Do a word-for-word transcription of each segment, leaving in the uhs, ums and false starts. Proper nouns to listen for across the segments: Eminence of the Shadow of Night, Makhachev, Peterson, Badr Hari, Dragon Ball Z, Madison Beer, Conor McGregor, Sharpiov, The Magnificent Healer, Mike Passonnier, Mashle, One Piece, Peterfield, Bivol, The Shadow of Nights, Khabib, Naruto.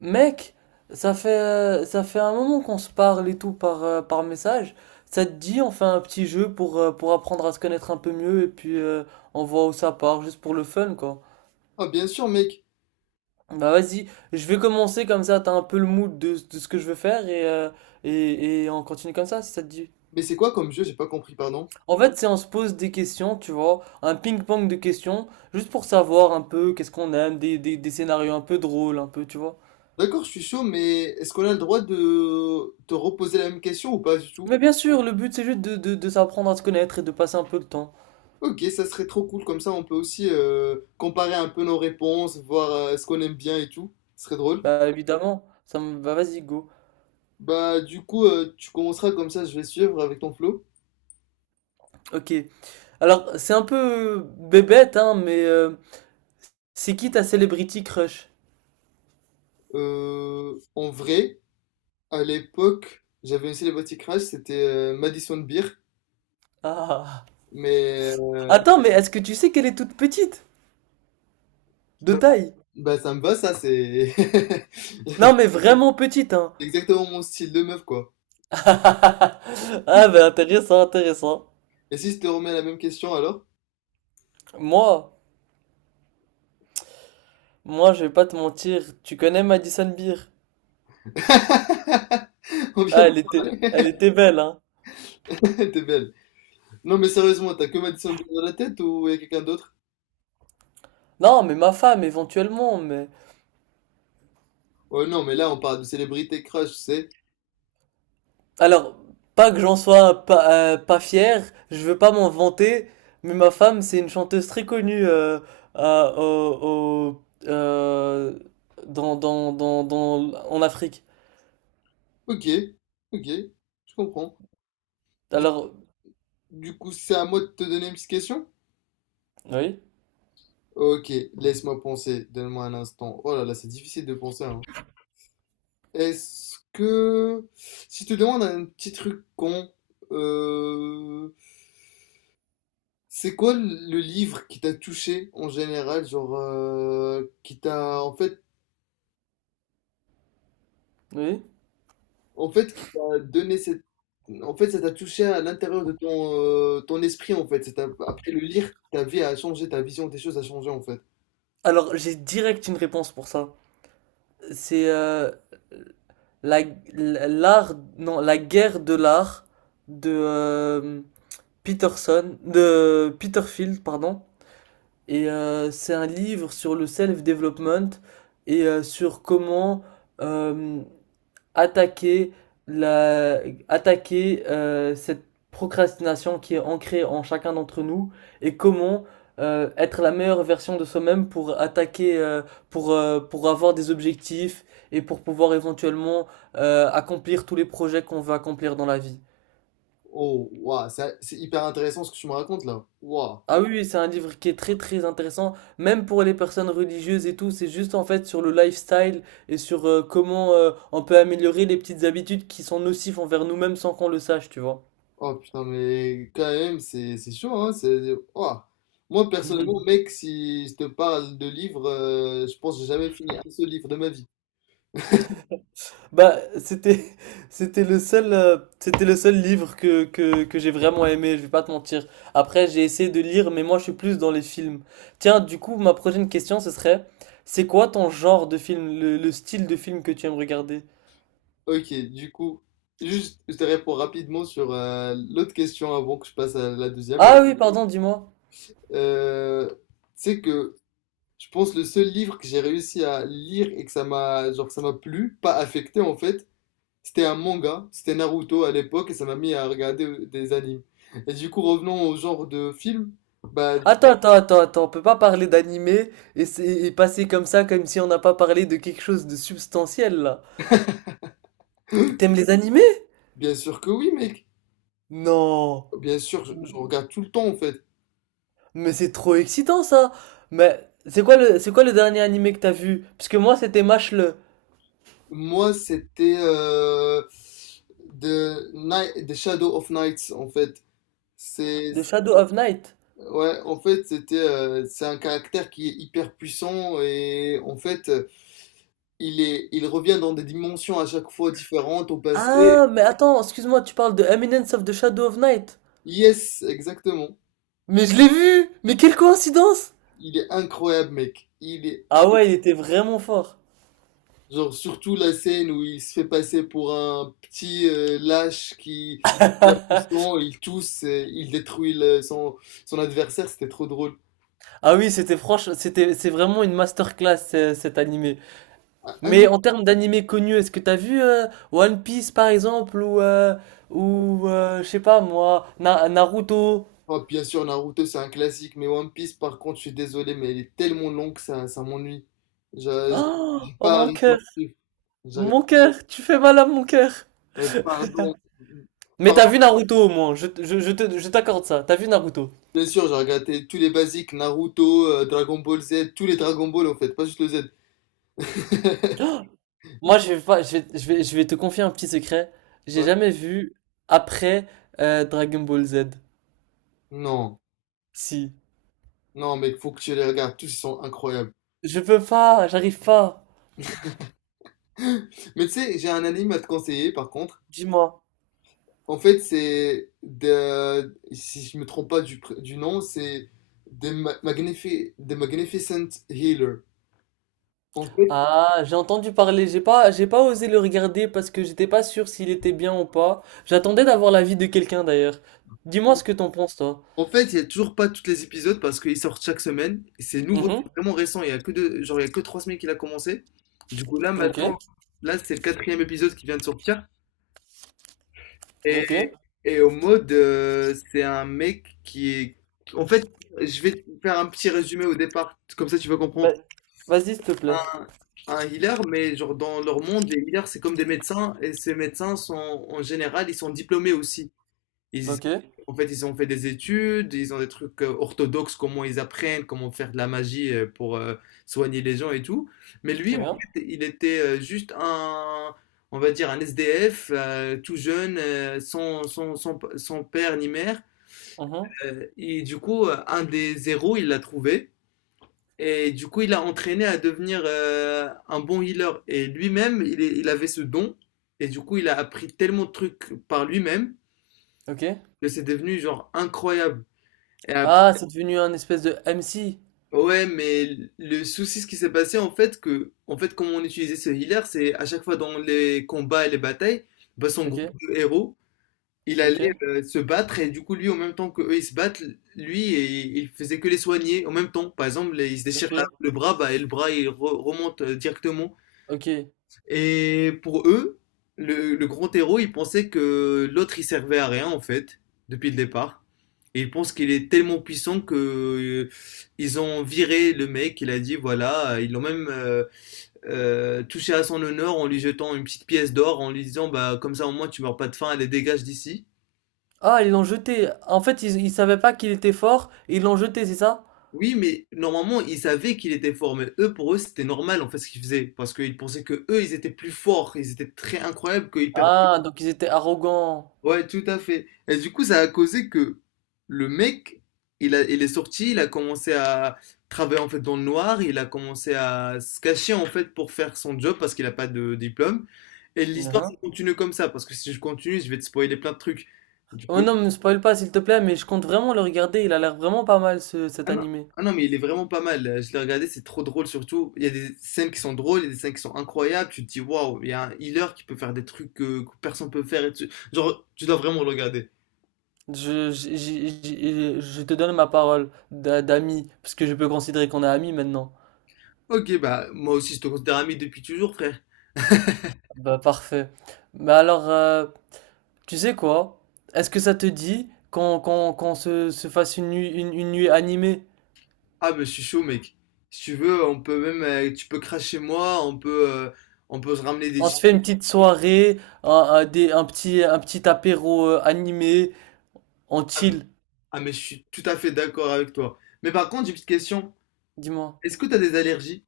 Mec, ça fait, euh, ça fait un moment qu'on se parle et tout par, euh, par message. Ça te dit, on fait un petit jeu pour, euh, pour apprendre à se connaître un peu mieux et puis euh, on voit où ça part, juste pour le fun, quoi. Ah bien sûr mec, Bah vas-y, je vais commencer comme ça, t'as un peu le mood de, de ce que je veux faire et, euh, et, et on continue comme ça, si ça te dit. mais c'est quoi comme jeu? J'ai pas compris, pardon. En fait, c'est on se pose des questions, tu vois, un ping-pong de questions, juste pour savoir un peu qu'est-ce qu'on aime, des, des, des scénarios un peu drôles, un peu, tu vois. D'accord, je suis chaud, mais est-ce qu'on a le droit de te reposer la même question ou pas du tout? Mais bien sûr, le but c'est juste de, de, de s'apprendre à se connaître et de passer un peu de temps. Ok, ça serait trop cool, comme ça on peut aussi euh, comparer un peu nos réponses, voir euh, ce qu'on aime bien et tout. Ce serait drôle. Bah évidemment, ça me va, vas-y go. Bah du coup, euh, tu commenceras comme ça, je vais suivre avec ton flow. Ok. Alors c'est un peu bébête hein, mais euh, c'est qui ta celebrity crush? Euh, en vrai, à l'époque, j'avais une célébrité crush, c'était euh, Madison Beer, Ah. mais euh, Attends, mais est-ce que tu sais qu'elle est toute petite? De bah, taille? bah, ça me va ça, c'est Non mais vraiment petite hein. exactement mon style de meuf quoi. Ah bah intéressant, intéressant. Et si je te remets la même question alors? Moi, moi je vais pas te mentir, tu connais Madison Beer? On vient Ah elle était, de parler. elle était belle hein. T'es belle. Non mais sérieusement, t'as que Madison Beer dans la tête ou y a quelqu'un d'autre? Non mais ma femme éventuellement, mais Ouais, non mais là on parle de célébrité crush, c'est. alors, pas que j'en sois pas, euh, pas fier, je veux pas m'en vanter, mais ma femme, c'est une chanteuse très connue euh, à- au, au- euh, dans, dans, dans, dans- en Afrique. Ok, ok, je comprends. Du, Alors, du coup, c'est à moi de te donner une petite question? oui, Ok, laisse-moi penser, donne-moi un instant. Oh là là, c'est difficile de penser, hein. Est-ce que... Si je te demande un petit truc con, euh, c'est quoi le le livre qui t'a touché en général, genre euh, qui t'a en fait oui. en fait qui t'a donné cette en fait ça t'a touché à l'intérieur de ton euh, ton esprit en fait. C'est t'a- après le lire, ta vie a changé, ta vision des choses a changé en fait. Alors, j'ai direct une réponse pour ça. C'est euh, la, l'art, non, la guerre de l'art de euh, Peterson, de Peterfield, pardon. Et euh, c'est un livre sur le self-development et euh, sur comment euh, attaquer la, attaquer euh, cette procrastination qui est ancrée en chacun d'entre nous et comment euh, être la meilleure version de soi-même pour attaquer, euh, pour, euh, pour avoir des objectifs et pour pouvoir éventuellement euh, accomplir tous les projets qu'on veut accomplir dans la vie. Oh waouh, ça- c'est hyper intéressant ce que tu me racontes là. Waouh. Ah oui, oui, c'est un livre qui est très très intéressant, même pour les personnes religieuses et tout, c'est juste en fait sur le lifestyle et sur euh, comment euh, on peut améliorer les petites habitudes qui sont nocives envers nous-mêmes sans qu'on le sache, tu vois. Oh putain mais quand même c'est c'est chaud hein, c'est waouh. Moi personnellement mec, si je te parle de livres, euh, je pense que j'ai jamais fini un seul livre de ma vie. Bah, c'était c'était le seul euh, c'était le seul livre que que que j'ai vraiment aimé, je vais pas te mentir. Après, j'ai essayé de lire, mais moi je suis plus dans les films. Tiens, du coup, ma prochaine question ce serait, c'est quoi ton genre de film, le, le style de film que tu aimes regarder? Ok, du coup, juste, je te réponds rapidement sur euh, l'autre question avant que je passe à la deuxième. Ok. Ah oui, pardon, dis-moi. Euh, c'est que je pense le seul livre que j'ai réussi à lire et que ça m'a, genre, ça m'a plu, pas affecté en fait, c'était un manga, c'était Naruto à l'époque et ça m'a mis à regarder euh, des animes. Et du coup, revenons au genre de film, bah, Attends, attends, attends, attends, on peut pas parler d'animé et, c'est- et passer comme ça, comme si on n'a pas parlé de quelque chose de substantiel là. T'aimes les animés? bien sûr que oui, mec. Non. Bien sûr, je, je regarde tout le temps en fait. Mais c'est trop excitant ça. Mais c'est quoi le, c'est quoi le dernier animé que t'as vu? Parce que moi c'était Mashle, Moi, c'était euh, The, Ni- The Shadow of Nights, en fait. C'est, de Shadow of Night. ouais, en fait, c'était, euh, c'est un caractère qui est hyper puissant et en fait, euh, il est, il revient dans des dimensions à chaque fois différentes au passé. Ah, mais attends, excuse-moi, tu parles de Eminence of the Shadow of Night. Yes, exactement. Mais je l'ai vu! Mais quelle coïncidence! Il est incroyable, mec. Il est, in- Ah ouais, il était vraiment fort. Genre, surtout la scène où il se fait passer pour un petit euh, lâche qui, est pas puissant, il tousse, et il détruit le- son, son adversaire, c'était trop drôle. Ah oui, c'était franche, c'était, c'est vraiment une masterclass euh, cet animé. Un, Mais un en termes d'animés connus, est-ce que t'as vu euh, One Piece par exemple ou euh, ou euh, je sais pas moi Na- Naruto? Oh, bien sûr, Naruto, c'est un classique, mais One Piece, par contre, je suis désolé, mais il est tellement long que ça, ça m'ennuie. Je n'arrive Oh, oh, pas à mon arriver à cœur, suivre. J'arrive- mon cœur, tu fais mal à mon cœur. euh, Pardon. Mais t'as Pardon. vu Naruto au moins, je, je, je te- je t'accorde ça. T'as vu Naruto. Bien sûr, j'ai regardé tous les basiques, Naruto, euh, Dragon Ball Z, tous les Dragon Ball, en fait, pas juste le Z. Moi je vais pas, je vais, je vais, je vais te confier un petit secret. J'ai Ouais. jamais vu après euh, Dragon Ball Z. Non, Si. non, mec, faut que tu les regardes, tous ils sont incroyables. Je peux pas, j'arrive pas. Mais tu sais, j'ai un anime à te conseiller, par contre. Dis-moi. En fait, c'est de, si je me trompe pas du, pr- du nom, c'est The Ma- Magnifi- The Magnificent Healer. En fait, Ah, j'ai entendu parler, j'ai pas, j'ai pas osé le regarder parce que j'étais pas sûr s'il était bien ou pas. J'attendais d'avoir l'avis de quelqu'un d'ailleurs. Dis-moi ce que t'en penses, toi. en fait, il y a toujours pas tous les épisodes parce qu'ils sortent chaque semaine. Et c'est nouveau, c'est Mhm. vraiment récent. Il y a que deux, genre, il y a que trois semaines qu'il a commencé. Du coup, là, Ok, maintenant, là, c'est le quatrième épisode qui vient de sortir. Et, ok. et au mode, euh, c'est un mec qui est. En fait, je vais te faire un petit résumé au départ, comme ça tu vas comprendre. Bah, vas-y, s'il te plaît. Un, un healer, mais genre dans leur monde, les healers, c'est comme des médecins, et ces médecins sont en général, ils sont diplômés aussi. Ils, Ok, en fait, ils ont fait des études, ils ont des trucs euh, orthodoxes, comment ils apprennent, comment faire de la magie euh, pour euh, soigner les gens et tout. Mais lui, très en bien. fait, il était euh, juste un, on va dire, un S D F, euh, tout jeune, euh, sans, sans, sans, sans père ni mère. Mhm. Euh, et du coup, euh, un des héros, il l'a trouvé. Et du coup, il l'a entraîné à devenir euh, un bon healer. Et lui-même, il, est- il avait ce don. Et du coup, il a appris tellement de trucs par lui-même Ok. que c'est devenu genre incroyable. Et ap- Ah, c'est devenu un espèce de M C. ouais, mais le souci, ce qui s'est passé, en fait, que, en fait, comment on utilisait ce healer, c'est à chaque fois dans les combats et les batailles, bah, son Ok, groupe de héros, il ok, allait euh, se battre et du coup, lui, en même temps que eux, ils se battent, lui, et, il faisait que les soigner en même temps. Par exemple, il se déchire ok, la- le bras, bah, et le bras, il re- remonte euh, directement. ok. Et pour eux, le, le grand héros, il pensait que l'autre, il servait à rien, en fait, depuis le départ. Et il pense qu'il est tellement puissant que euh, ils ont viré le mec. Il a dit voilà, euh, ils l'ont même euh, euh, touché à son honneur en lui jetant une petite pièce d'or, en lui disant bah comme ça au moins tu meurs pas de faim, allez dégage d'ici. Ah, ils l'ont jeté. En fait, ils, ils savaient pas qu'il était fort et ils l'ont jeté, c'est ça? Oui, mais normalement ils savaient qu'il était fort, mais eux pour eux c'était normal en fait ce qu'ils faisaient parce qu'ils pensaient que eux ils étaient plus forts, ils étaient très incroyables, qu'ils perdaient. Ah, donc ils étaient arrogants. Ouais, tout à fait. Et du coup, ça a causé que le mec, il a, il est sorti, il a commencé à travailler en fait dans le noir, il a commencé à se cacher en fait pour faire son job parce qu'il n'a pas de diplôme. Et l'histoire, ça Mhm. continue comme ça, parce que si je continue, je vais te spoiler plein de trucs. Du Oh coup, non, me spoil pas s'il te plaît, mais je compte vraiment le regarder, il a l'air vraiment pas mal ce, cet ah non, animé. ah non, mais il est vraiment pas mal. Je l'ai regardé, c'est trop drôle surtout. Il y a des scènes qui sont drôles, il y a des scènes qui sont incroyables. Tu te dis, waouh, il y a un healer qui peut faire des trucs que, que personne peut faire. Et tu- genre, tu dois vraiment le regarder. Je, je, je- je- je te donne ma parole d'a- d'ami, parce que je peux considérer qu'on est amis maintenant. Ok, bah moi aussi je te considère ami depuis toujours, frère. Bah parfait. Bah alors, euh, tu sais quoi? Est-ce que ça te dit qu'on qu'on, qu'on se, se fasse une nuit, une, une nuit animée? Ah mais je suis chaud, mec. Si tu veux, on peut même, euh, tu peux cracher chez moi, on peut, euh, on peut se ramener des On se chips. fait une petite soirée, un, un- des, un petit, un petit apéro euh, animé, on Ah mais chill. ah, mais je suis tout à fait d'accord avec toi. Mais par contre, j'ai une petite question. Dis-moi. Est-ce que t'as des allergies?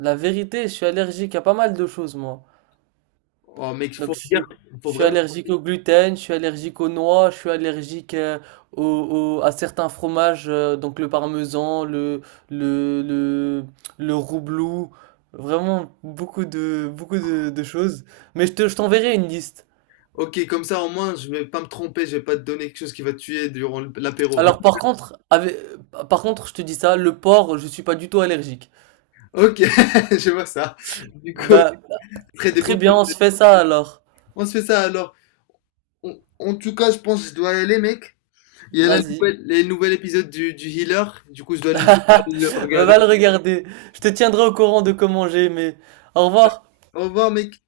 La vérité, je suis allergique à pas mal de choses, moi. Oh mec, il Donc, faut je, me dire, suis il faut je suis vraiment. allergique au gluten, je suis allergique aux noix, je suis allergique euh, au- au- à certains fromages, euh, donc le parmesan, le, le, le, le roublou, vraiment beaucoup de, beaucoup de, de choses. Mais je te, je t'enverrai une liste. Ok, comme ça au moins je vais pas me tromper, je vais pas te donner quelque chose qui va te tuer durant l'apéro. Alors, par contre, avec- par contre, je te dis ça, le porc, je suis pas du tout allergique. Ok, je vois ça. Du coup, Bah, très des bons très bien, coups. on se fait ça alors. On se fait ça alors. En en tout cas, je pense que je dois y aller, mec. Il y a la Vas-y. nouvelle, les nouveaux épisodes du, du Healer, du coup je dois le Bah, le regarder. va le regarder. Je te tiendrai au courant de comment j'ai aimé. Au revoir. Au revoir mec.